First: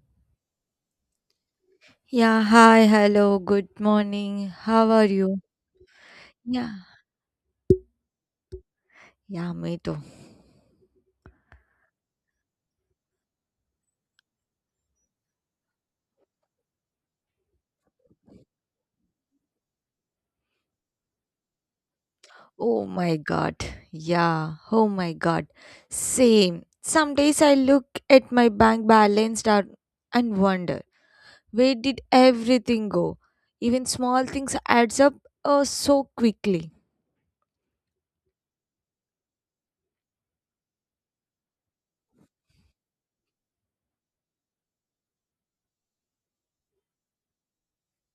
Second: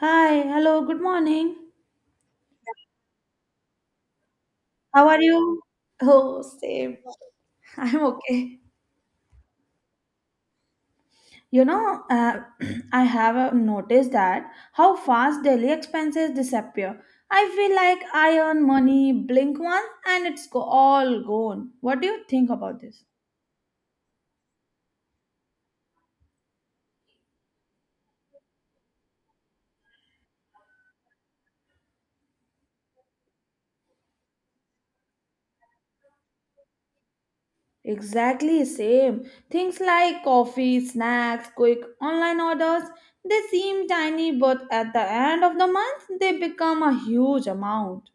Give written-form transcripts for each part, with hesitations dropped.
Hi, hello, good morning. Yeah, hi, hello, good morning. How are How are you? you? Oh, Yeah, same. I'm okay. yeah, me too. You know, uh, I have noticed that how fast daily expenses disappear. I feel like I earn money, blink once, and it's all gone. What do you think about Oh this? my god. Yeah, oh my god. Same. Some days I look at my bank balance down and wonder, where did everything go? Even small things adds up so quickly. Exactly same. Things like coffee, snacks, quick online orders, they seem tiny, but at the end of the month, they become a huge amount.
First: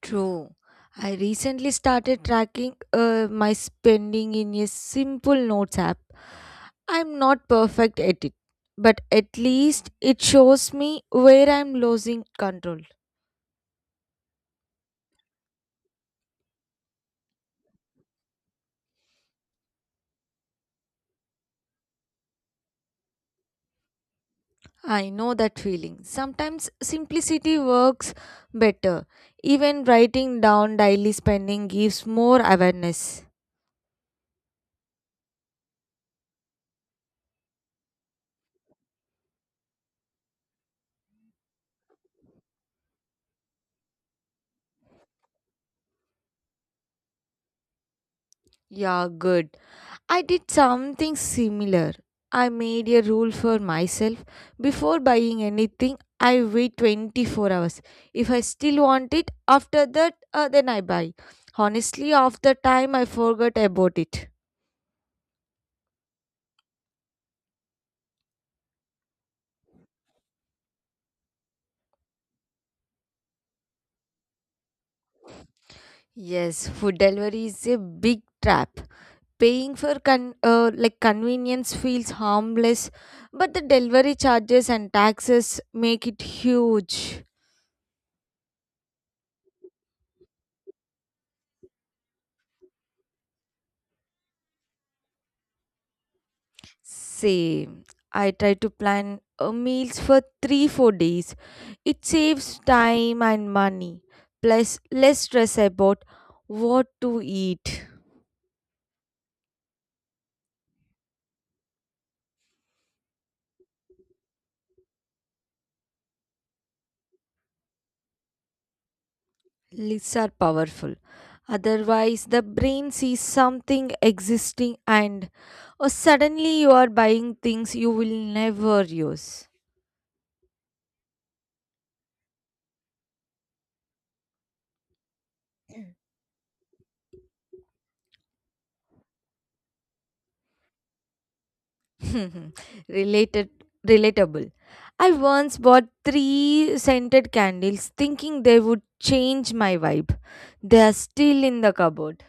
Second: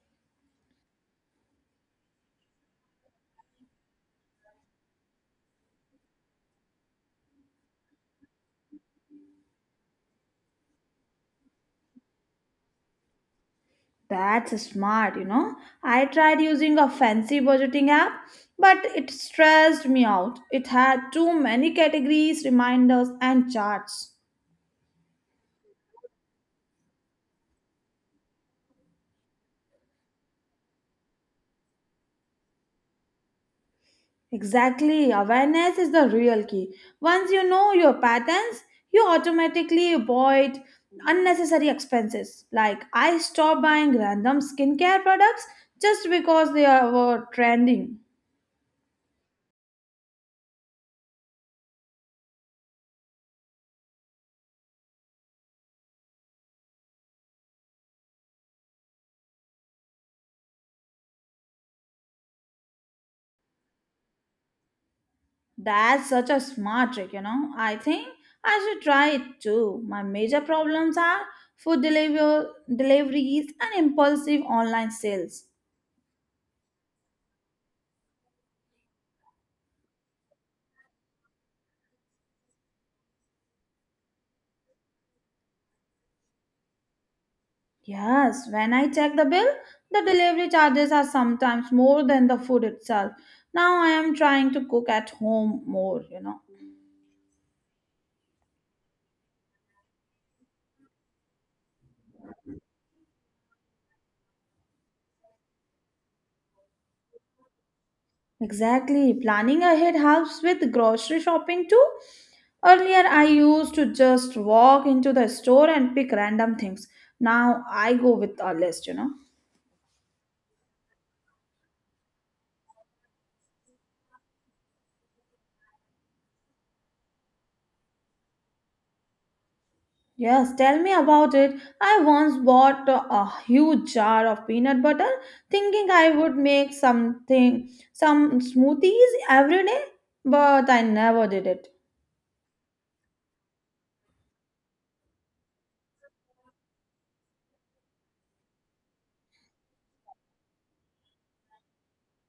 True. I recently started tracking my spending in a simple notes app. I'm not perfect at it, but at least it shows me where I'm losing control. That's smart, you know. I tried using a fancy budgeting app, but it stressed me out. It had too many categories, reminders, and charts. I know that feeling. Sometimes simplicity works better. Even writing down daily spending gives more awareness. Exactly, awareness is the real key. Once you know your patterns, you automatically avoid unnecessary expenses. Like, I stopped buying random skincare products just because were trending. Yeah, good. I did something similar. I made a rule for myself before buying anything, I wait 24 hours. If I still want it, after that, then I buy. Honestly, after time, I forgot about it. That's such a smart trick, you know. I think I should try it too. My major problems are food deliver- deliveries and impulsive online sales. Yes, food delivery is a big trap. Paying for like convenience feels harmless, but the delivery charges and taxes make it huge. Yes, when I check the bill, the delivery charges are sometimes more than the food itself. Now I am trying to cook at home more, you know. Same. I try to plan meals for 3 4 days. It saves time and money. Plus less stress about what to eat. Exactly. Planning ahead helps with grocery shopping too. Earlier, I used to just walk into the store and pick random things. Now I go with a list, you know. Lists are powerful. Otherwise the brain sees something existing and or suddenly you are buying things you will never use. Yes, tell me about it. I once bought a huge jar of peanut butter thinking I would make something, some smoothies every day, but I never did it. Related, relatable. I once bought three scented candles thinking they would change my vibe. They are still in the cupboard.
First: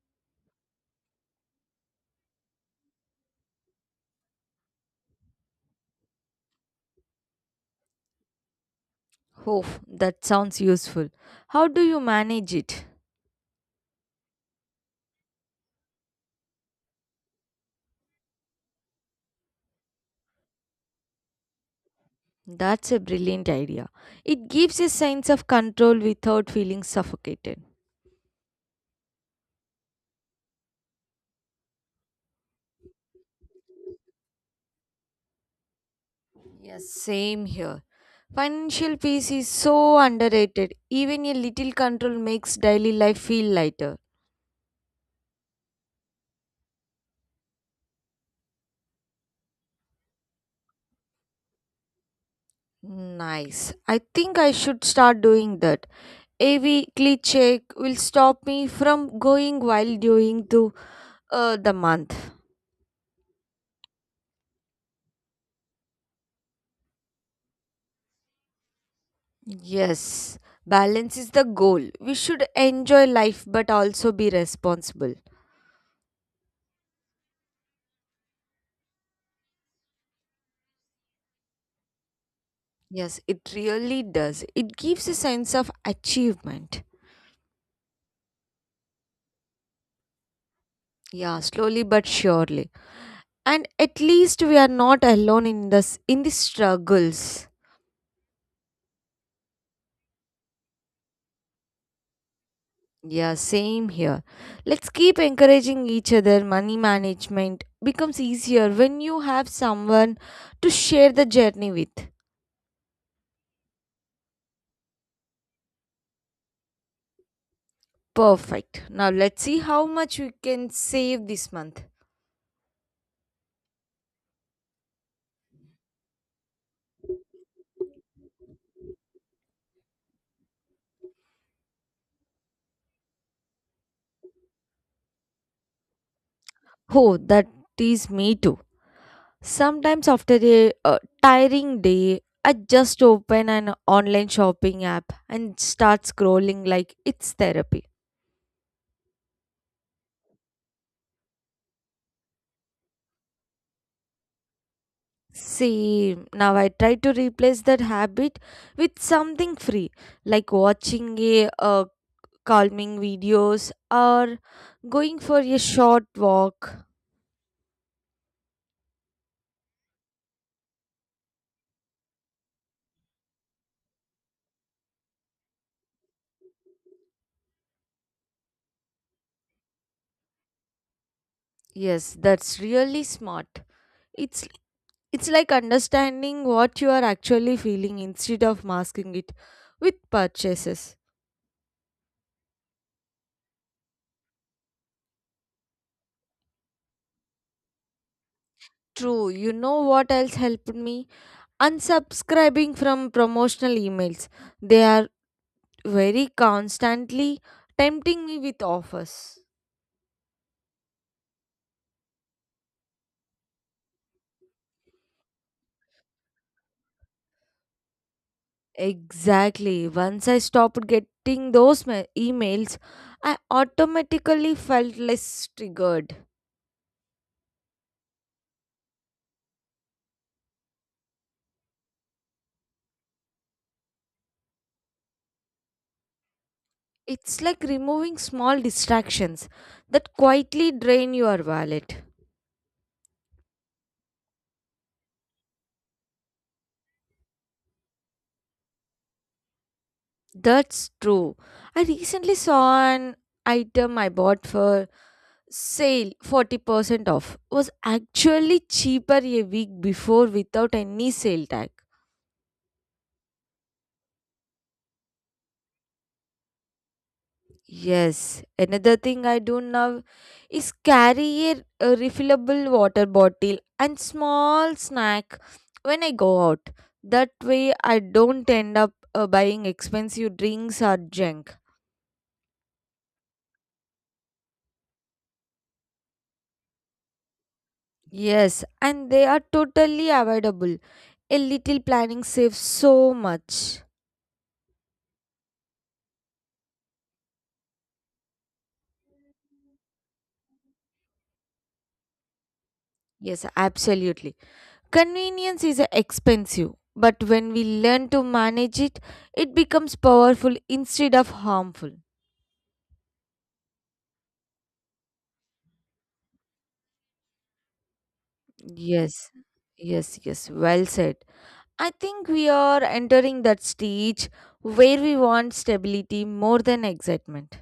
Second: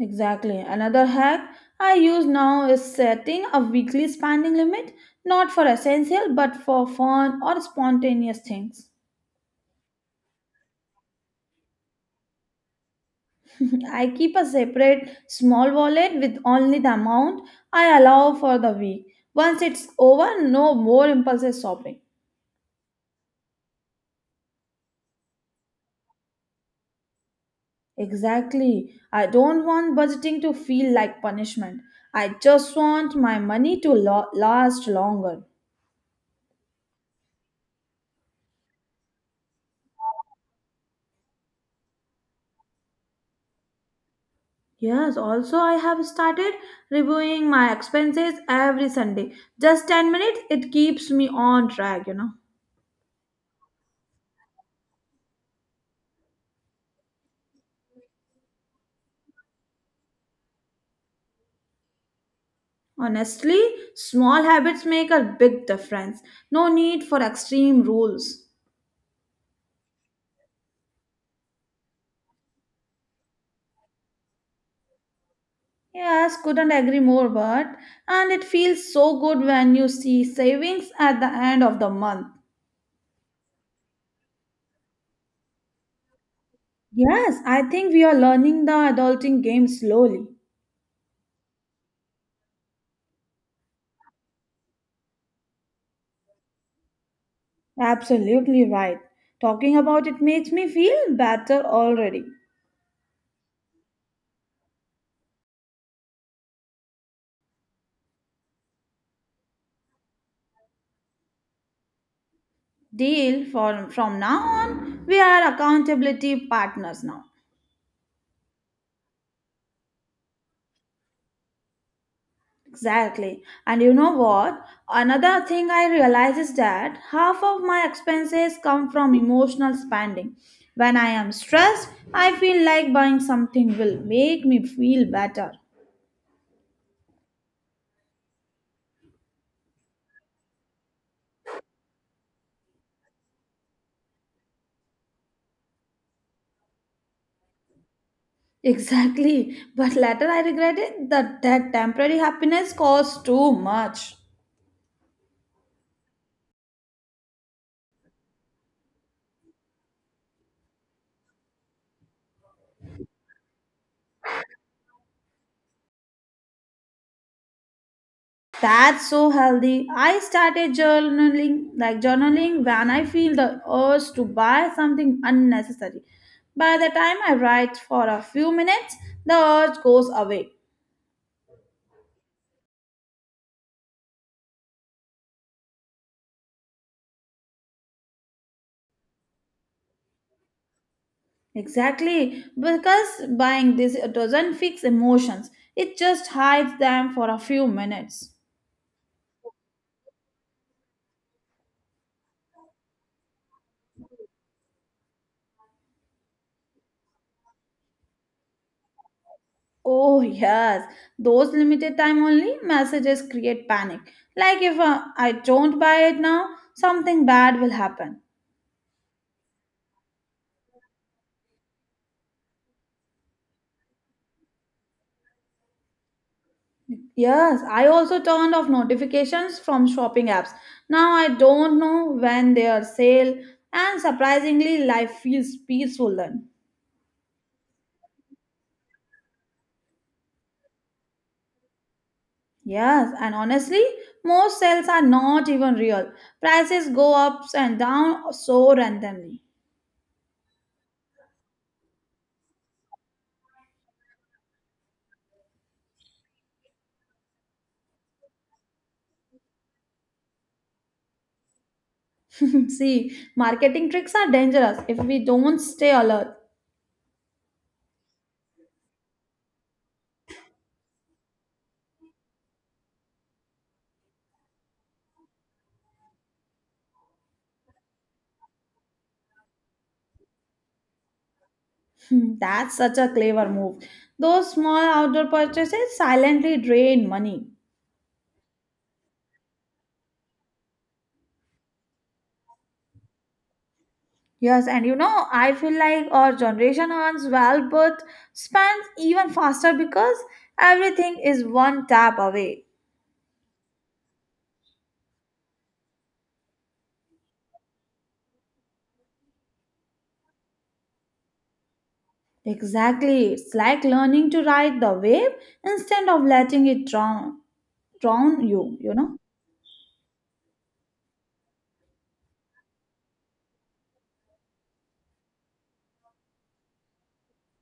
Exactly. Another hack I use now is setting a weekly spending limit, not for essential but for fun or spontaneous things. Oh, that sounds useful. How do you manage it? I keep a separate small wallet with only the amount I allow for the week. Once it's over, no more impulsive shopping. That's a brilliant idea. It gives a sense of control without feeling suffocated. Exactly. I don't want budgeting to feel like punishment. I just want my money to last longer. Yes, same here. Financial peace is so underrated. Even a little control makes daily life feel lighter. Yes, also I have started reviewing my expenses every Sunday. Just 10 minutes, it keeps me on track, you know. Nice. I think I should start doing that. A weekly check will stop me from going wild during the month. Honestly, small habits make a big difference. No need for extreme rules. Yes, balance is the goal. We should enjoy life but also be responsible. Yes, couldn't agree more, but and it feels so good when you see savings at the end of the month. Yes, it really does. It gives a sense of achievement. Yes, I think we are learning the adulting game slowly. Yeah, slowly but surely. And at least we are not alone in this in the struggles. Absolutely right. Talking about it makes me feel better already. Yeah, same here. Let's keep encouraging each other. Money management becomes easier when you have someone to share the journey with. Deal for from now on, we are accountability partners now. Perfect. Now let's see how much we can save this month. Exactly. And you know what? Another thing I realize is that half of my expenses come from emotional spending. When I am stressed, I feel like buying something will make me feel better. Oh, that is me too. Sometimes after a tiring day, I just open an online shopping app and start scrolling like it's therapy. Exactly. But later I regretted that temporary happiness costs too much. See, now I try to replace that habit with something free, like watching a calming videos or going for a short walk. That's so healthy. I started journaling, like journaling when I feel the urge to buy something unnecessary. By the time I write for a few minutes, the urge goes away. Yes, that's really smart. It's it's like understanding what you are actually feeling instead of masking it with purchases. Exactly. Because buying this doesn't fix emotions. It just hides them for a few minutes. True, you know what else helped me? Unsubscribing from promotional emails. They are very constantly tempting me with offers. Oh, yes. Those limited time only messages create panic. Like if I don't buy it now, something bad will happen. Exactly. Once I stopped getting those emails, I automatically felt less triggered. Yes, I also turned off notifications from shopping apps. Now I don't know when they are sale, and surprisingly, life feels peaceful then. It's like removing small distractions that quietly drain your wallet. Yes, and honestly, most sales are not even real. Prices go ups and down so randomly. That's true. I recently saw an item I bought for sale 40% off was actually cheaper a week before without any sale tag. See, marketing tricks are dangerous if we don't stay alert. Yes, another thing I do now is carry a refillable water bottle and small snack when I go out. That way, I don't end up buying expensive drinks or junk. Hmm, that's such a clever move. Those small outdoor purchases silently drain money. Yes, and they are totally avoidable. A little planning saves so much. Yes, and you know, I feel like our generation earns well but spends even faster because everything is one tap away. Yes, absolutely. Convenience is expensive, but when we learn to manage it, it becomes powerful instead of harmful. Exactly. It's like learning to ride the wave instead of letting it drown you, you know? Yes, yes, yes. Well said. I think we are entering that stage where we want stability more than excitement.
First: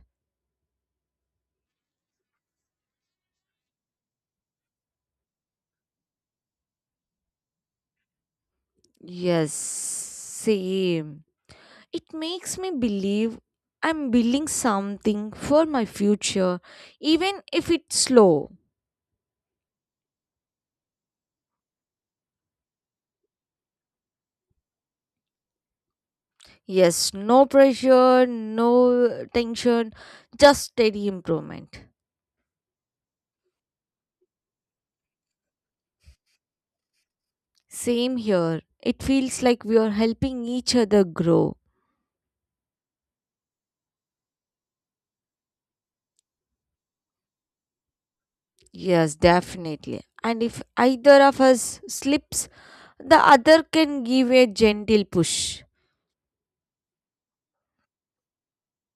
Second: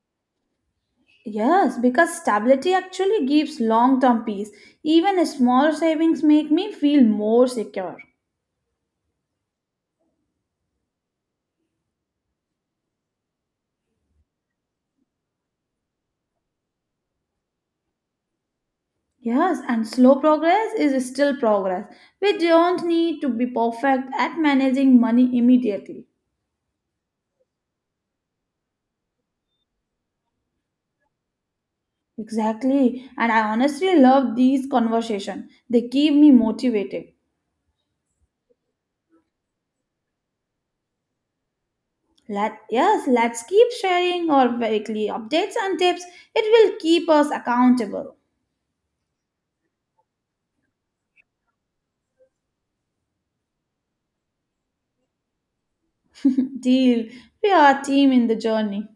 Yes, because stability actually gives long-term peace. Even small savings make me feel more secure. Yes, same. It makes me believe I'm building something for my future, even if it's slow. Yes, and slow progress is still progress. We don't need to be perfect at managing money immediately. Yes, no pressure, no tension, just steady improvement. Exactly. And I honestly love these conversations. They keep me motivated. Same here. It feels like we are helping each other grow. Let yes, let's keep sharing our weekly updates and tips. It will keep us accountable. Yes, definitely. And if either of us slips, the other can give a gentle push. Deal. We are a team in the journey.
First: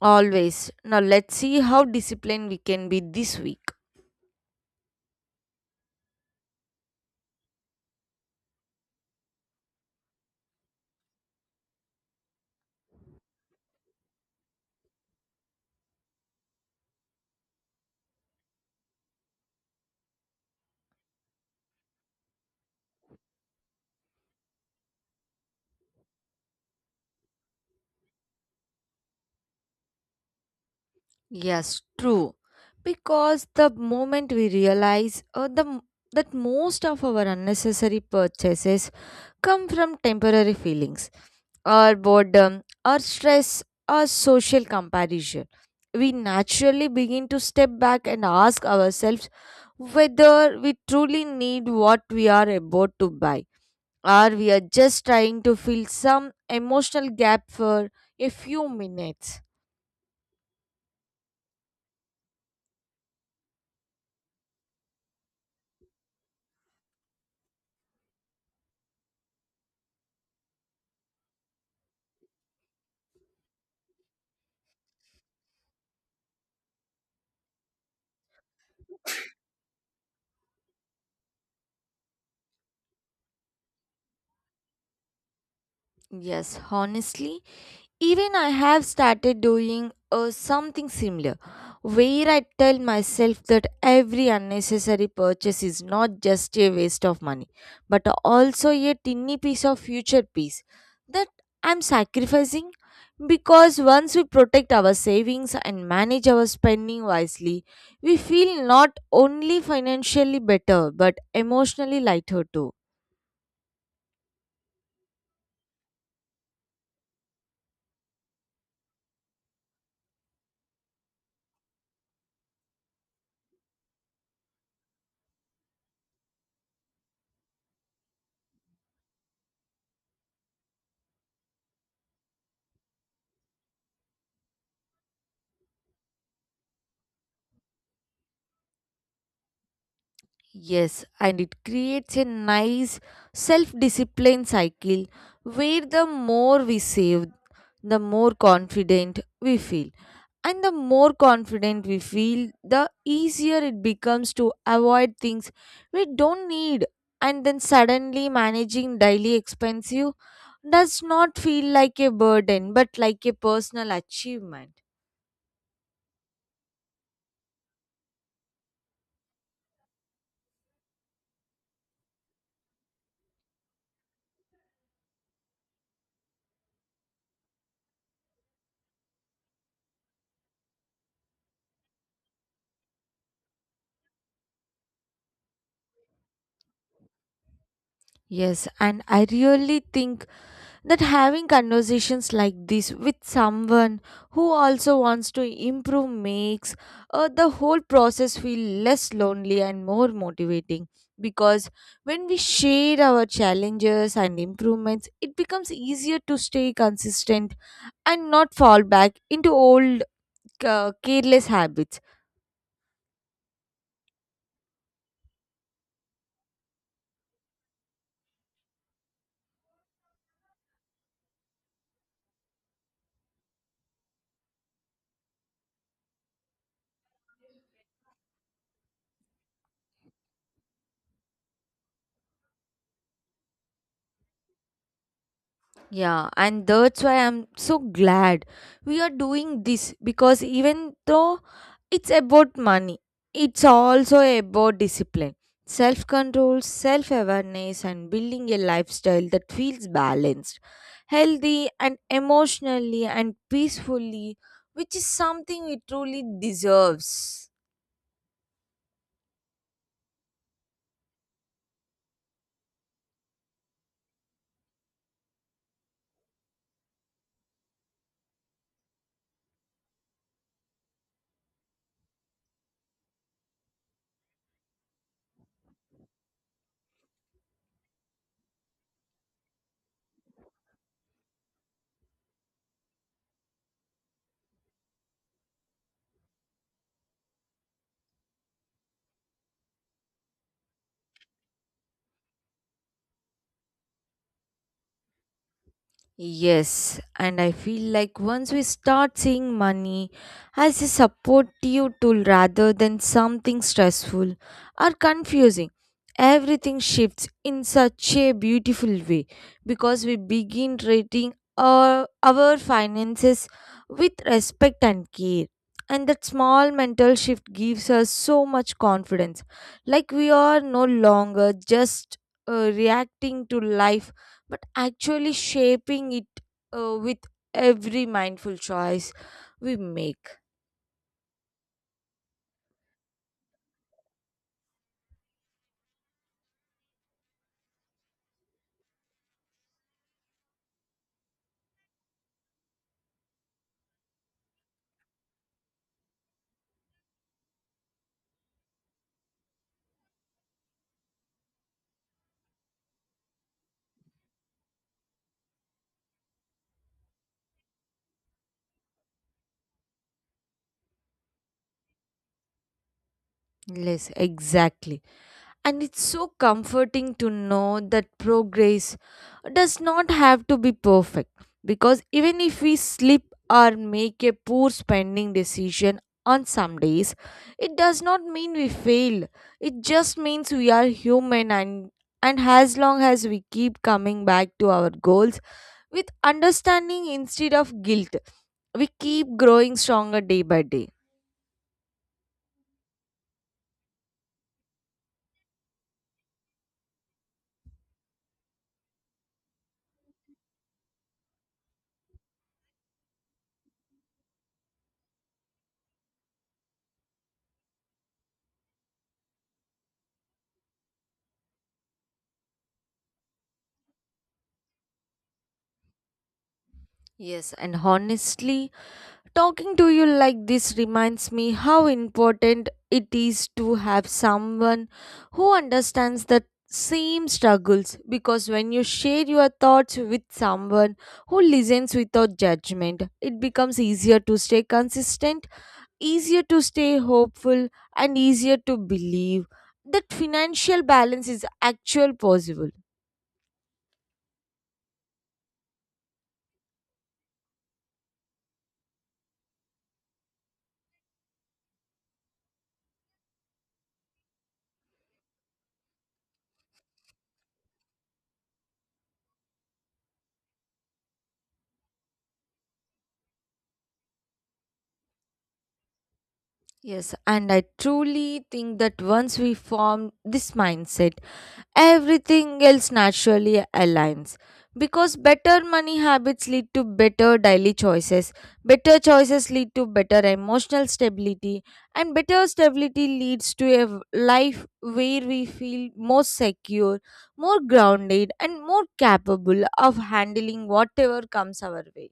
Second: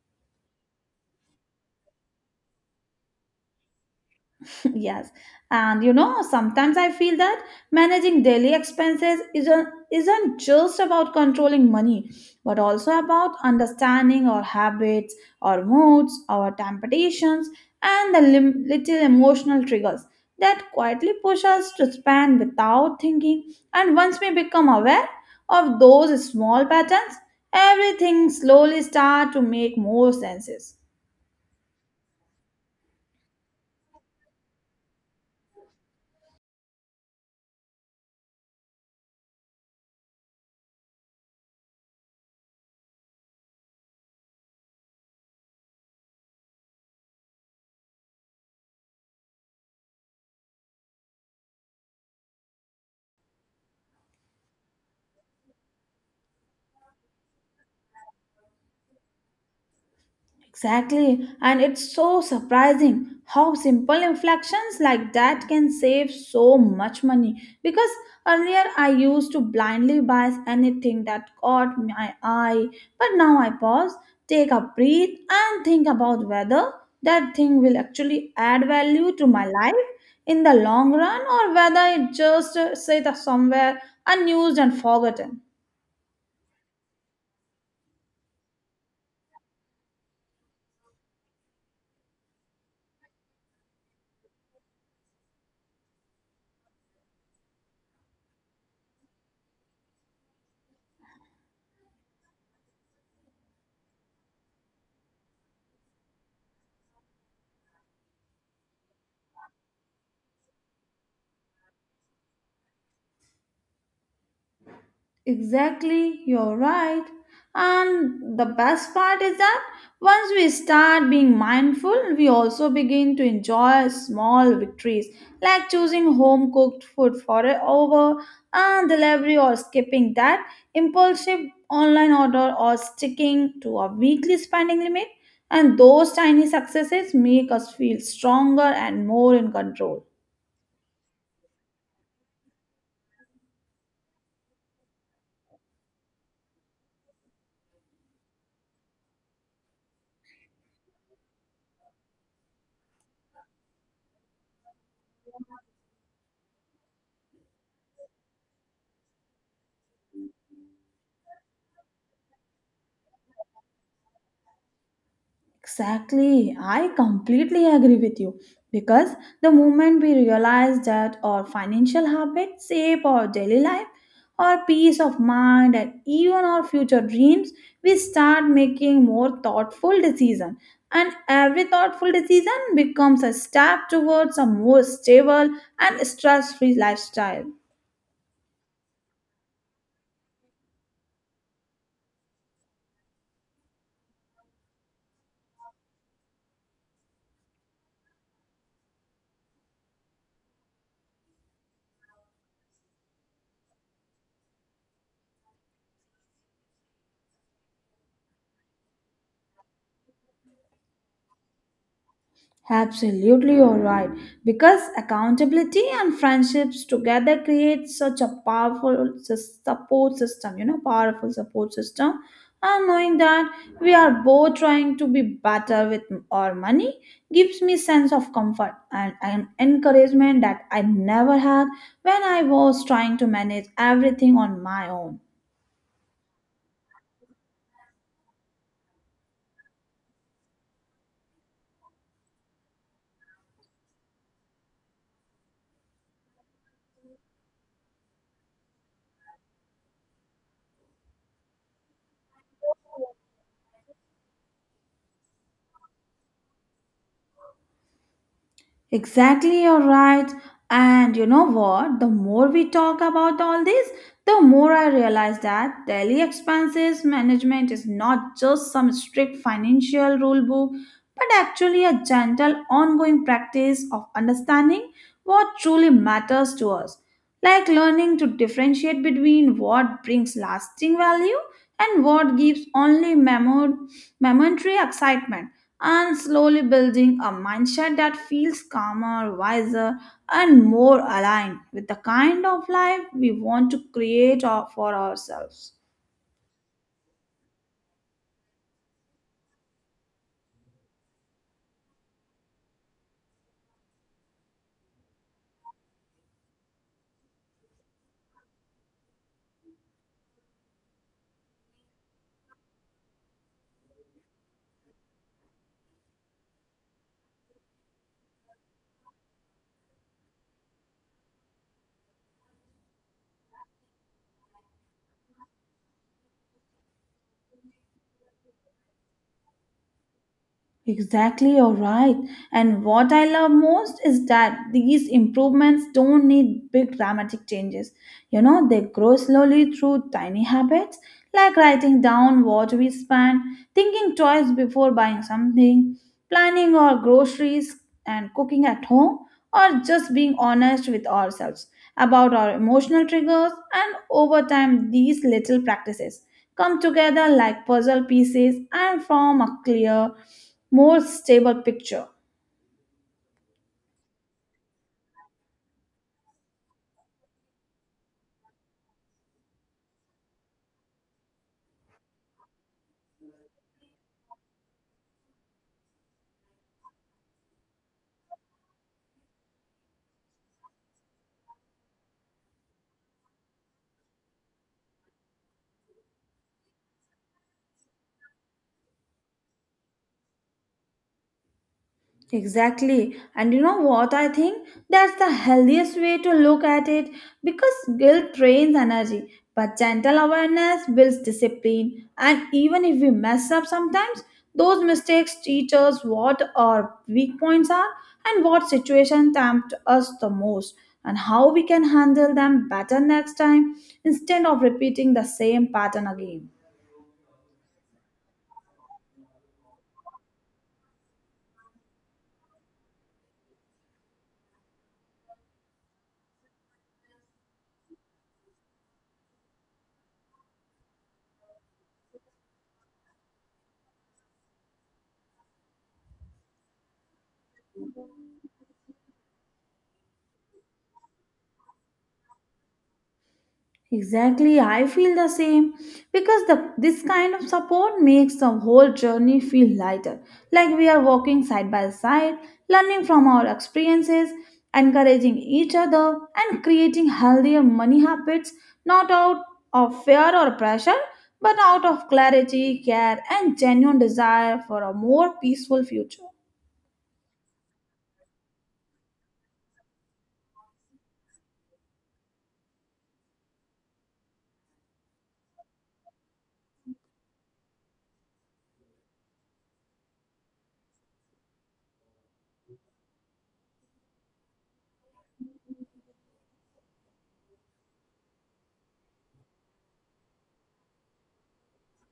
Always. Now let's see how disciplined we can be this week. Yes. And you know, sometimes I feel that managing daily expenses isn't just about controlling money, but also about understanding our habits, our moods, our temptations, and the little emotional triggers that quietly push us to spend without thinking. And once we become aware of those small patterns, everything slowly start to make more sense. Yes, true. Because the moment we realize that most of our unnecessary purchases come from temporary feelings, or boredom or stress or social comparison. We naturally begin to step back and ask ourselves whether we truly need what we are about to buy or we are just trying to fill some emotional gap for a few minutes. Exactly, and it's so surprising how simple inflections like that can save so much money. Because earlier I used to blindly buy anything that caught my eye, but now I pause, take a breath, and think about whether that thing will actually add value to my life in the long run or whether it just sit somewhere unused and forgotten. Yes, honestly, even I have started doing something similar, where I tell myself that every unnecessary purchase is not just a waste of money, but also a tiny piece of future peace that I'm sacrificing. Because once we protect our savings and manage our spending wisely, we feel not only financially better but emotionally lighter too. Exactly, you're right. And the best part is that once we start being mindful, we also begin to enjoy small victories like choosing home cooked food for a over and delivery or skipping that impulsive online order or sticking to a weekly spending limit. And those tiny successes make us feel stronger and more in control. Yes, and it creates a nice self discipline cycle where the more we save, the more confident we feel. And the more confident we feel, the easier it becomes to avoid things we don't need. And then suddenly managing daily expenses does not feel like a burden but like a personal achievement. Exactly. I completely agree with you because the moment we realize that our financial habits shape our daily life, our peace of mind, and even our future dreams, we start making more thoughtful decisions. And every thoughtful decision becomes a step towards a more stable and stress free lifestyle. Yes, and I really think that having conversations like this with someone who also wants to improve makes the whole process feel less lonely and more motivating because when we share our challenges and improvements it becomes easier to stay consistent and not fall back into old careless habits. Absolutely, you're right. Because accountability and friendships together create such a powerful support system, you know, powerful support system. And knowing that we are both trying to be better with our money gives me sense of comfort and an encouragement that I never had when I was trying to manage everything on my own. Yeah, and that's why I'm so glad we are doing this because even though it's about money, it's also about discipline, self control, self awareness, and building a lifestyle that feels balanced, healthy, and emotionally and peacefully, which is something we truly deserves. Exactly, you're right. And you know what? The more we talk about all this, the more I realize that daily expenses management is not just some strict financial rule book, but actually a gentle, ongoing practice of understanding what truly matters to us. Like learning to differentiate between what brings lasting value and what gives only momentary excitement and slowly building a mindset that feels calmer, wiser, and more aligned with the kind of life we want to create for ourselves. Yes, and I feel like once we start seeing money as a supportive tool rather than something stressful or confusing, everything shifts in such a beautiful way because we begin treating our finances with respect and care. And that small mental shift gives us so much confidence, like we are no longer just reacting to life but actually shaping it with every mindful choice we make. Exactly, you're right. And what I love most is that these improvements don't need big dramatic changes. You know, they grow slowly through tiny habits like writing down what we spend, thinking twice before buying something, planning our groceries and cooking at home, or just being honest with ourselves about our emotional triggers. And over time, these little practices come together like puzzle pieces and form a clear, more stable picture. Yes, exactly. And it's so comforting to know that progress does not have to be perfect because even if we slip or make a poor spending decision on some days, it does not mean we failed. It just means we are human and as long as we keep coming back to our goals with understanding instead of guilt. We keep growing stronger day by day. Exactly. And you know what I think? That's the healthiest way to look at it because guilt drains energy, but gentle awareness builds discipline. And even if we mess up sometimes, those mistakes teach us what our weak points are and what situation tempt us the most and how we can handle them better next time instead of repeating the same pattern again. Yes, and honestly, talking to you like this reminds me how important it is to have someone who understands the same struggles because when you share your thoughts with someone who listens without judgment, it becomes easier to stay consistent, easier to stay hopeful, and easier to believe that financial balance is actual possible. Exactly, I feel the same because the this kind of support makes the whole journey feel lighter. Like we are walking side by side, learning from our experiences, encouraging each other, and creating healthier money habits not out of fear or pressure, but out of clarity, care, and genuine desire for a more peaceful future. Yes, and I truly think that once we form this mindset everything else naturally aligns because better money habits lead to better daily choices, better choices lead to better emotional stability, and better stability leads to a life where we feel more secure, more grounded and more capable of handling whatever comes our way.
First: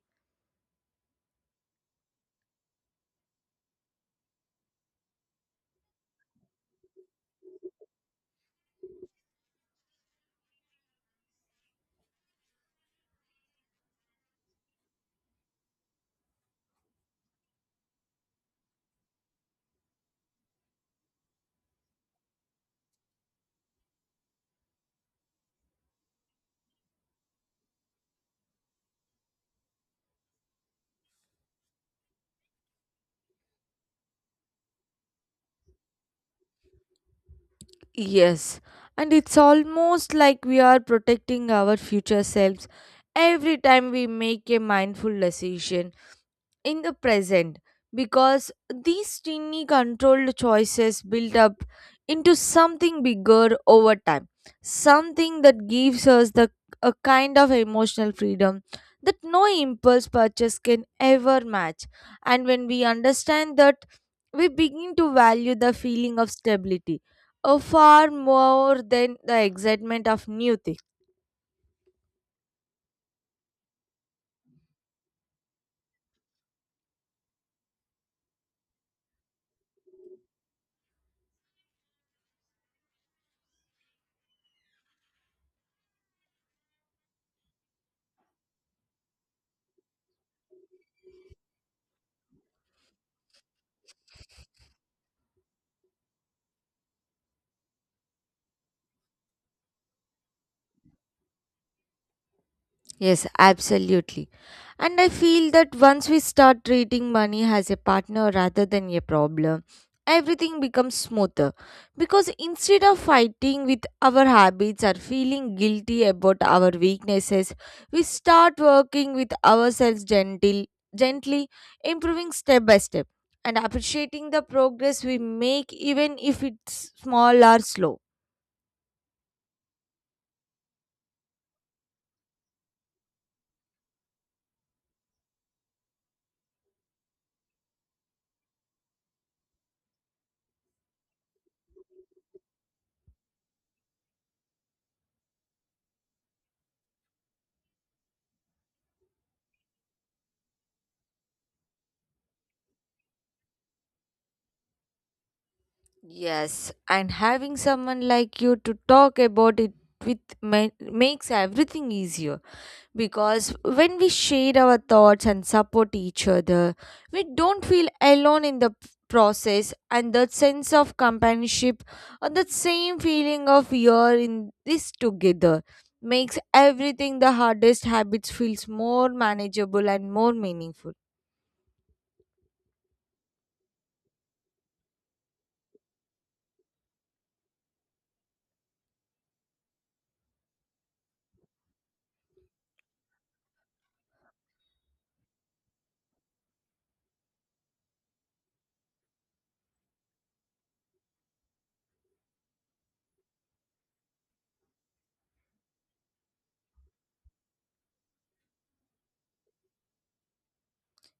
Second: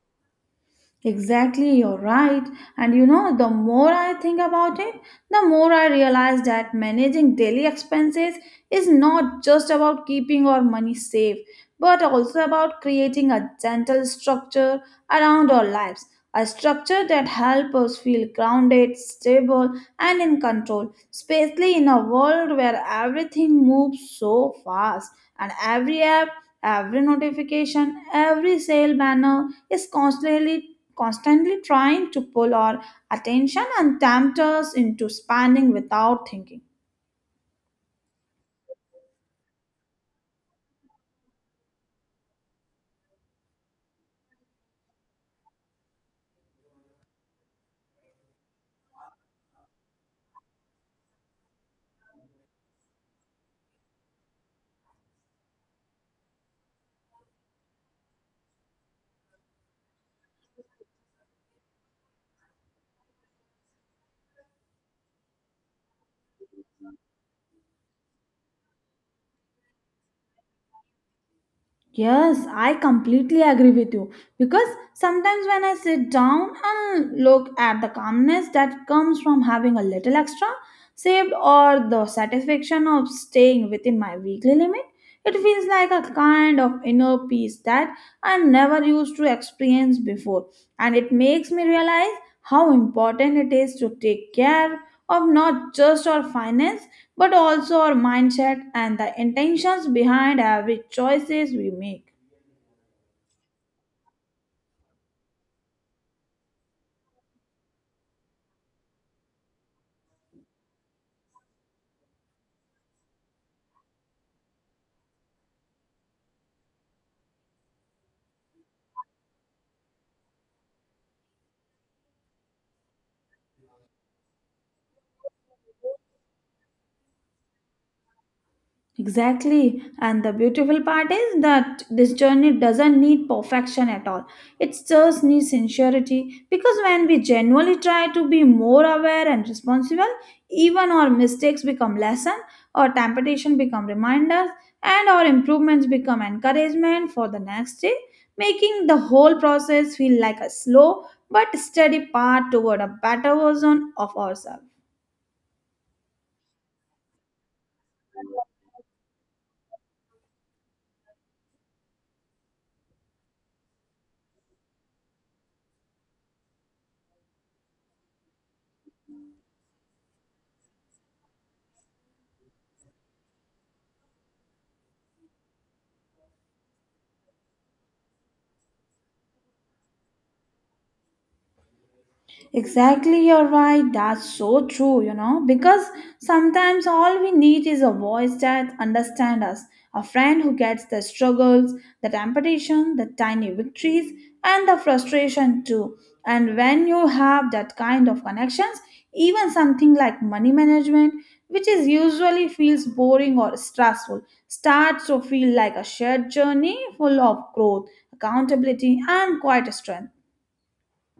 Exactly, you're right. And you know, the more I think about it, the more I realize that managing daily expenses is not just about keeping our money safe, but also about creating a gentle structure around our lives. A structure that helps us feel grounded, stable, and in control, especially in a world where everything moves so fast and every app, every notification, every sale banner is constantly trying to pull our attention and tempt us into spending without thinking. Yes, and it's almost like we are protecting our future selves every time we make a mindful decision in the present because these tiny controlled choices build up into something bigger over time, something that gives us the a kind of emotional freedom that no impulse purchase can ever match, and when we understand that we begin to value the feeling of stability far more than the excitement of new things. Yes, I completely agree with you because sometimes when I sit down and look at the calmness that comes from having a little extra saved or the satisfaction of staying within my weekly limit, it feels like a kind of inner peace that I never used to experience before. And it makes me realize how important it is to take care of not just our finance but also our mindset and the intentions behind every choices we make. Yes, absolutely. And I feel that once we start treating money as a partner rather than a problem, everything becomes smoother. Because instead of fighting with our habits or feeling guilty about our weaknesses, we start working with ourselves gently, improving step by step, and appreciating the progress we make, even if it's small or slow. Exactly. And the beautiful part is that this journey doesn't need perfection at all. It just needs sincerity because when we genuinely try to be more aware and responsible, even our mistakes become lesson, our temptation become reminders, and our improvements become encouragement for the next day, making the whole process feel like a slow but steady path toward a better version of ourselves. Yes, and having someone like you to talk about it with makes everything easier because when we share our thoughts and support each other, we don't feel alone in the process, and that sense of companionship or that same feeling of we are in this together makes everything the hardest habits feels more manageable and more meaningful. Exactly, you're right. That's so true, you know, because sometimes all we need is a voice that understands us, a friend who gets the struggles, the temptation, the tiny victories, and the frustration too. And when you have that kind of connections, even something like money management, which is usually feels boring or stressful, starts to feel like a shared journey full of growth, accountability, and quite strength.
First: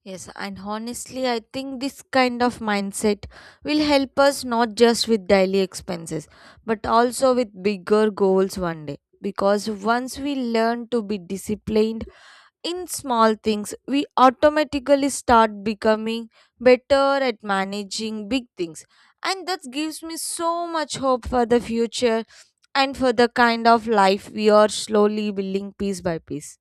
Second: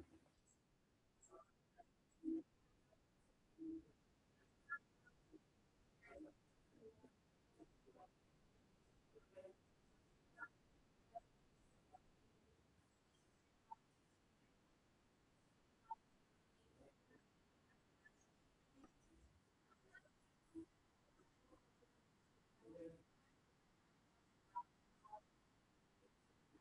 Yes, and honestly, I think this kind of mindset will help us not just with daily expenses, but also with bigger goals one day. Because once we learn to be disciplined in small things, we automatically start becoming better at managing big things. And that gives me so much hope for the future and for the kind of life we are slowly building piece by piece.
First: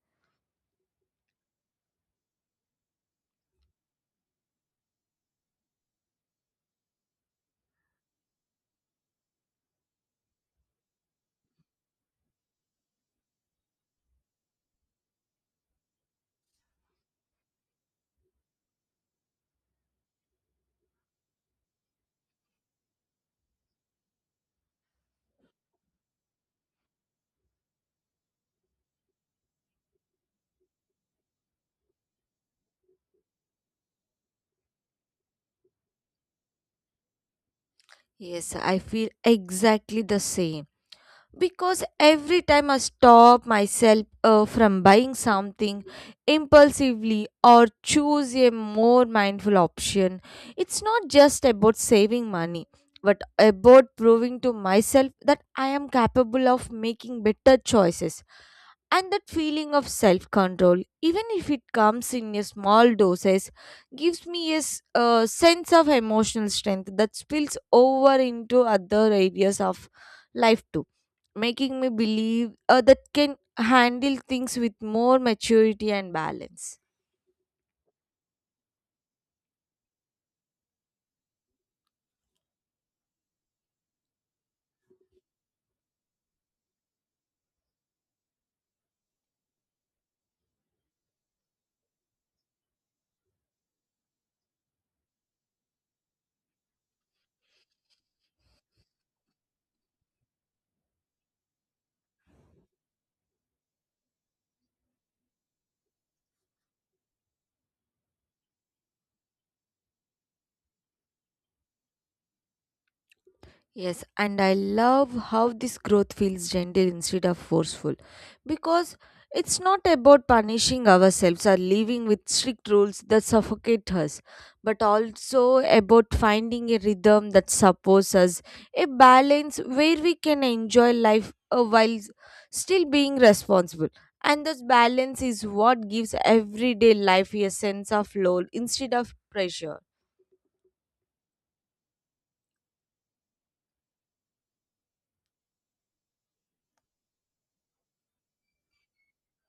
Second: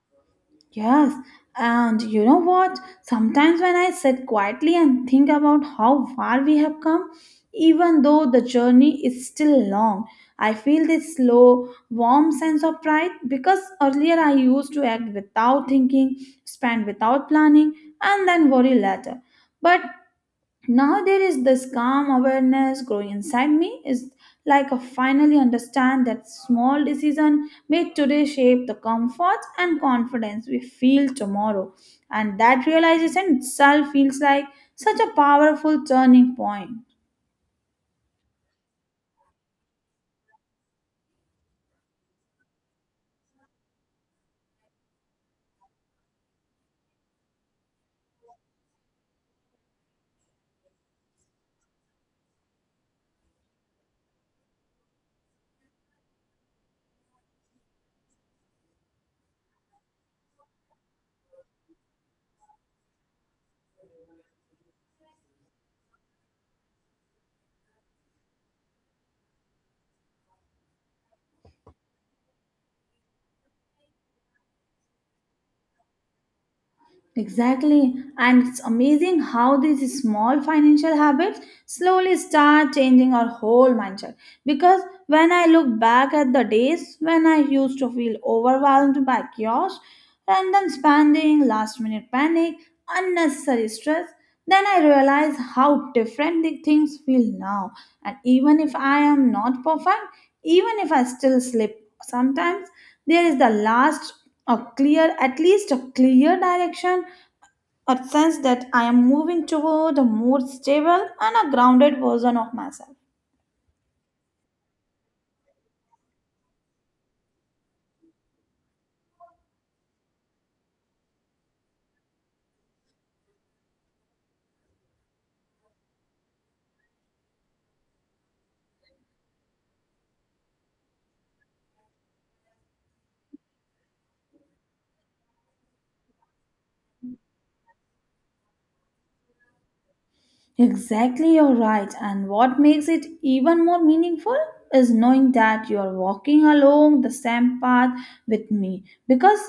Yes, and you know what? Sometimes when I sit quietly and think about how far we have come, even though the journey is still long, I feel this slow, warm sense of pride because earlier I used to act without thinking, spend without planning, and then worry later. But now there is this calm awareness growing inside me is like I finally understand that small decision made today shape the comfort and confidence we feel tomorrow and that realization itself feels like such a powerful turning point. Yes, I feel exactly the same. Because every time I stop myself from buying something impulsively or choose a more mindful option, it's not just about saving money, but about proving to myself that I am capable of making better choices, and that feeling of self control, even if it comes in a small doses, gives me a sense of emotional strength that spills over into other areas of life too, making me believe that can handle things with more maturity and balance. Exactly. And it's amazing how these small financial habits slowly start changing our whole mindset. Because when I look back at the days when I used to feel overwhelmed by chaos, random spending, last minute panic, unnecessary stress, then I realize how different the things feel now. And even if I am not perfect, even if I still slip sometimes, there is the last a clear at least a clear direction, a sense that I am moving toward a more stable and a grounded version of myself. Yes, and I love how this growth feels gentle instead of forceful because it's not about punishing ourselves or living with strict rules that suffocate us, but also about finding a rhythm that supports us, a balance where we can enjoy life while still being responsible. And this balance is what gives everyday life a sense of lull instead of pressure. Exactly, you're right. And what makes it even more meaningful is knowing that you're walking along the same path with me. Because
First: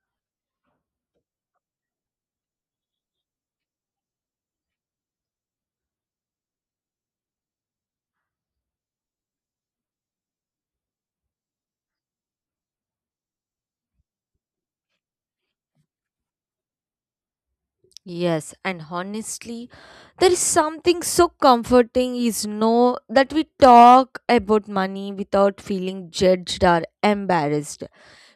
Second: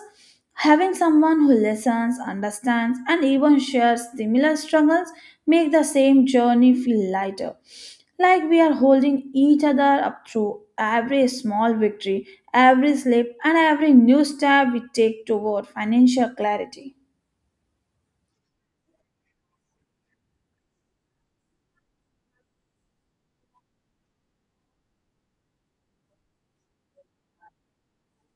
having someone who listens, understands, and even shares similar struggles make the same journey feel lighter. Like we are holding each other up through every small victory, every slip, and every new step we take toward financial clarity. Yes, and honestly, there is something so comforting is know that we talk about money without feeling judged or embarrassed.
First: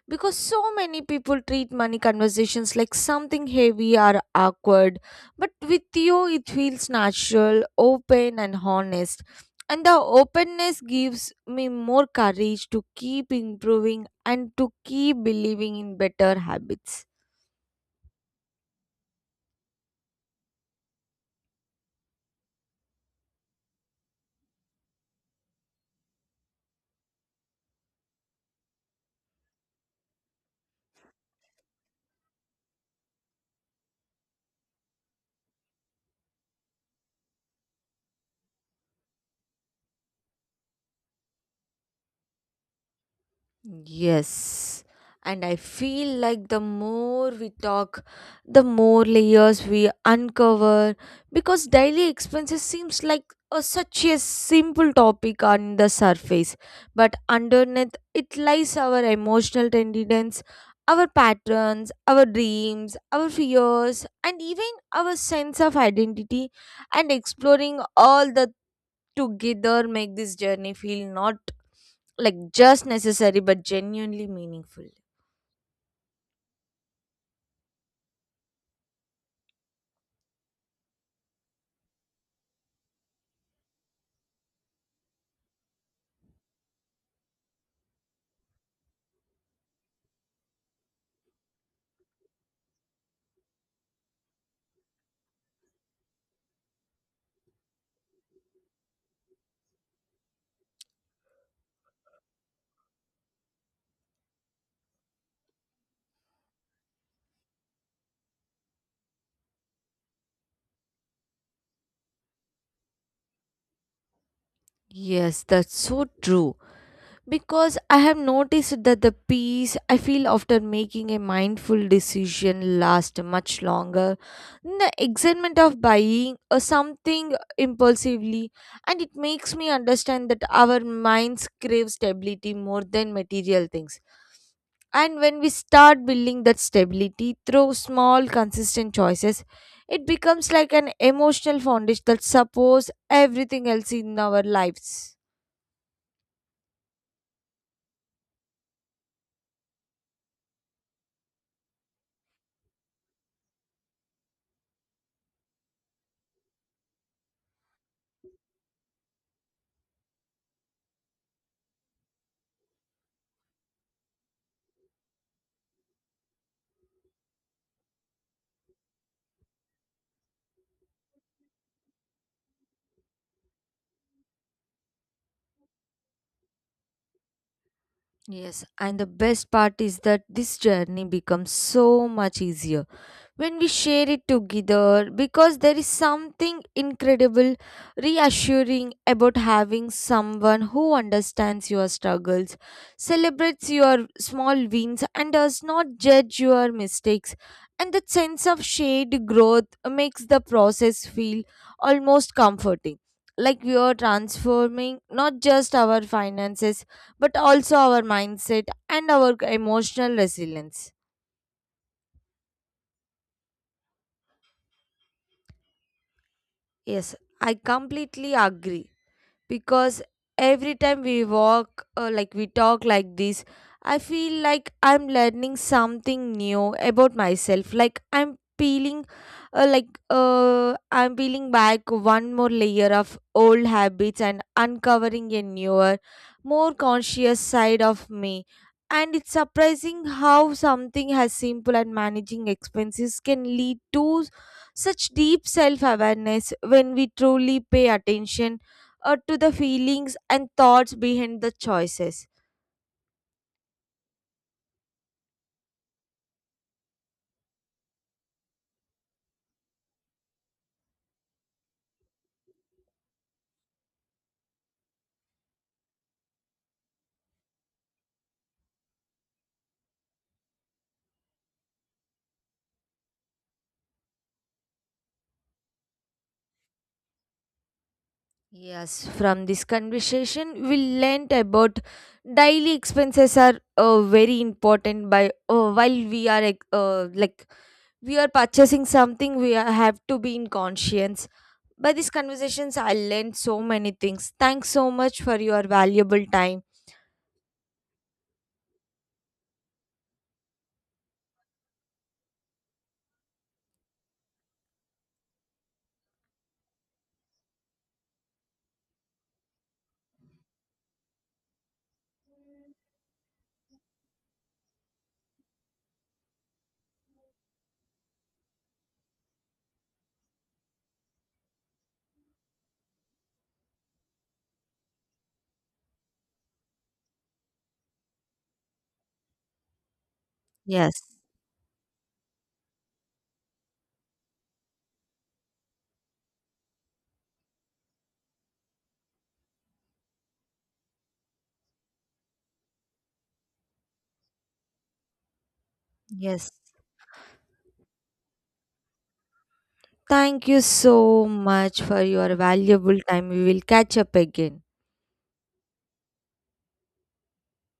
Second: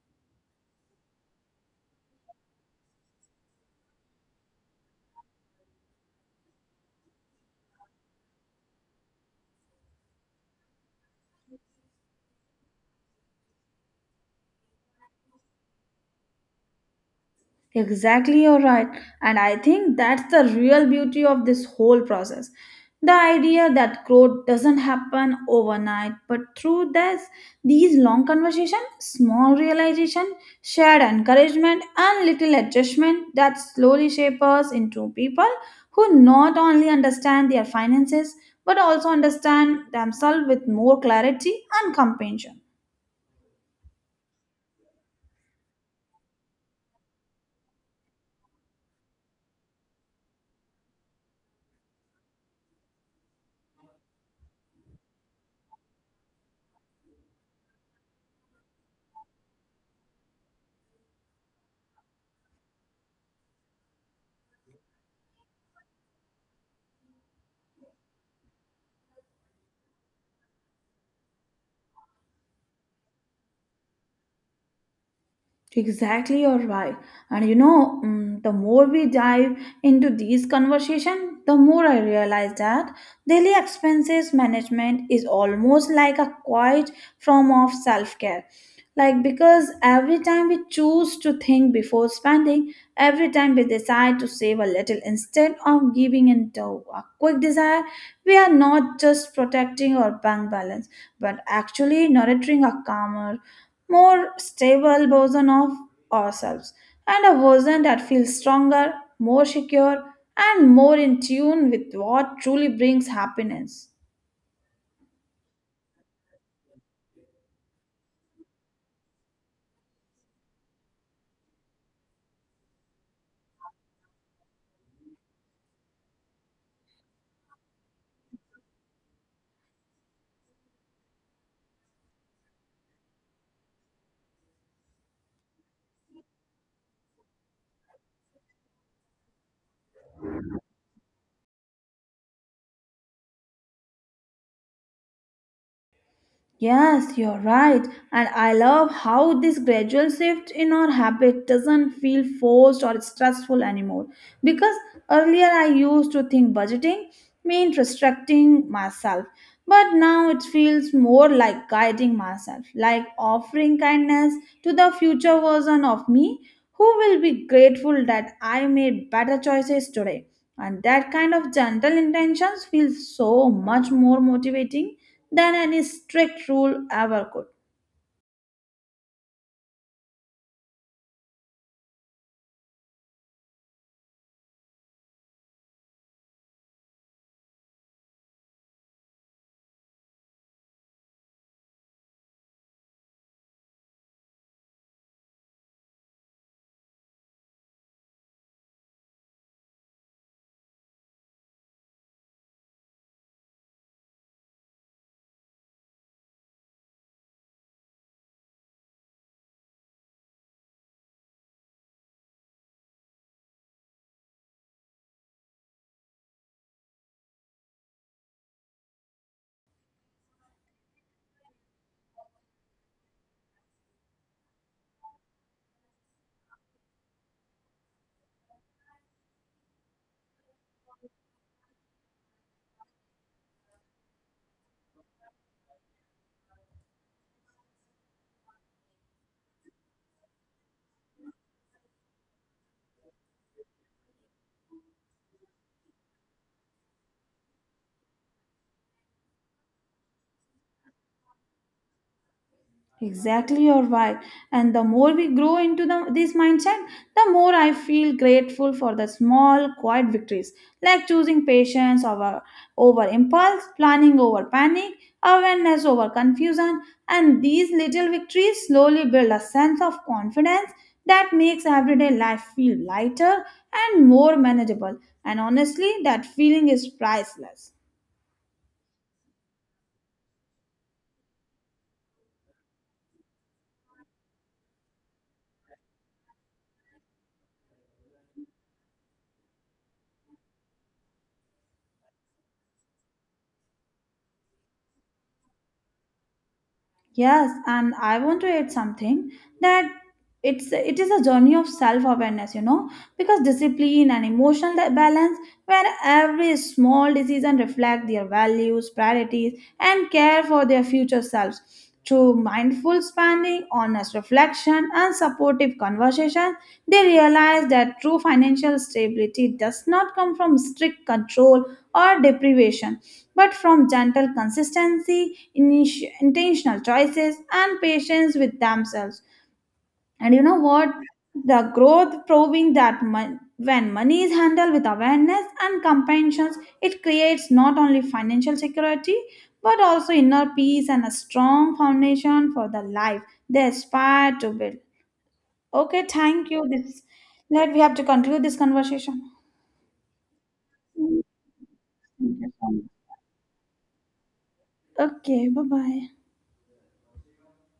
Because so many people treat money conversations like something heavy or awkward, but with you it feels natural, open and honest. And the openness gives me more courage to keep improving and to keep believing in better habits. Exactly, you're right. And I think that's the real beauty of this whole process. The idea that growth doesn't happen overnight, but through this, these long conversation, small realization, shared encouragement, and little adjustment that slowly shape us into people who not only understand their finances, but also understand themselves with more clarity and compassion. Yes. And I feel like the more we talk, the more layers we uncover because daily expenses seems like such a simple topic on the surface, but underneath it lies our emotional tenderness, our patterns, our dreams, our fears, and even our sense of identity. And exploring all the together make this journey feel not like just necessary but genuinely meaningful. Exactly, or why? And you know, the more we dive into these conversation, the more I realize that daily expenses management is almost like a quiet form of self-care. Like because every time we choose to think before spending, every time we decide to save a little instead of giving into a quick desire, we are not just protecting our bank balance, but actually nurturing a calmer more stable version of ourselves and a version that feels stronger, more secure, and more in tune with what truly brings happiness. Yes, that's so true. Because I have noticed that the peace I feel after making a mindful decision lasts much longer than the excitement of buying or something impulsively, and it makes me understand that our minds crave stability more than material things. And when we start building that stability through small, consistent choices, it becomes like an emotional foundation that supports everything else in our lives. Yes, you're right. And I love how this gradual shift in our habit doesn't feel forced or stressful anymore. Because earlier I used to think budgeting meant restricting myself. But now it feels more like guiding myself, like offering kindness to the future version of me who will be grateful that I made better choices today. And that kind of gentle intentions feels so much more motivating than any strict rule ever could. Yes, and the best part is that this journey becomes so much easier when we share it together because there is something incredible reassuring about having someone who understands your struggles, celebrates your small wins and does not judge your mistakes, and that sense of shared growth makes the process feel almost comforting, like we are transforming not just our finances but also our mindset and our emotional resilience. Yes, I completely agree because every time we walk like we talk like this I feel like I'm learning something new about myself, like I'm peeling back one more layer of old habits and uncovering a newer, more conscious side of me, and it's surprising how something as simple as managing expenses can lead to such deep self awareness when we truly pay attention or to the feelings and thoughts behind the choices. Exactly, you're right. And the more we grow into this mindset, the more I feel grateful for the small, quiet victories, like over impulse, planning over panic, awareness over confusion. And these little victories slowly build a sense of confidence that makes everyday life feel lighter and more manageable. And honestly, that feeling is priceless. Yes, from this conversation, we learnt about daily expenses are very important. By while we are ex- like We are purchasing something, we are, have to be in conscience. By these conversations, I learned so many things. Thanks so much for your valuable time. Yes, and I want to add something that it is a journey of self-awareness, you know, because discipline and balance, where every small decision reflect their values, priorities, and care for their future selves. Through mindful spending, honest reflection, and supportive conversation, they realize that true financial stability does not come from strict control or deprivation but from gentle consistency, intentional choices, and patience with themselves. And you know what? Yes, The growth proving that when money is handled with awareness and compassion, it creates not only financial security but also inner peace and a strong foundation for the life they aspire to build. Okay, yes. thank you. This let we have to conclude this conversation. Thank you so much for your valuable time. We will catch up again. Okay, bye bye.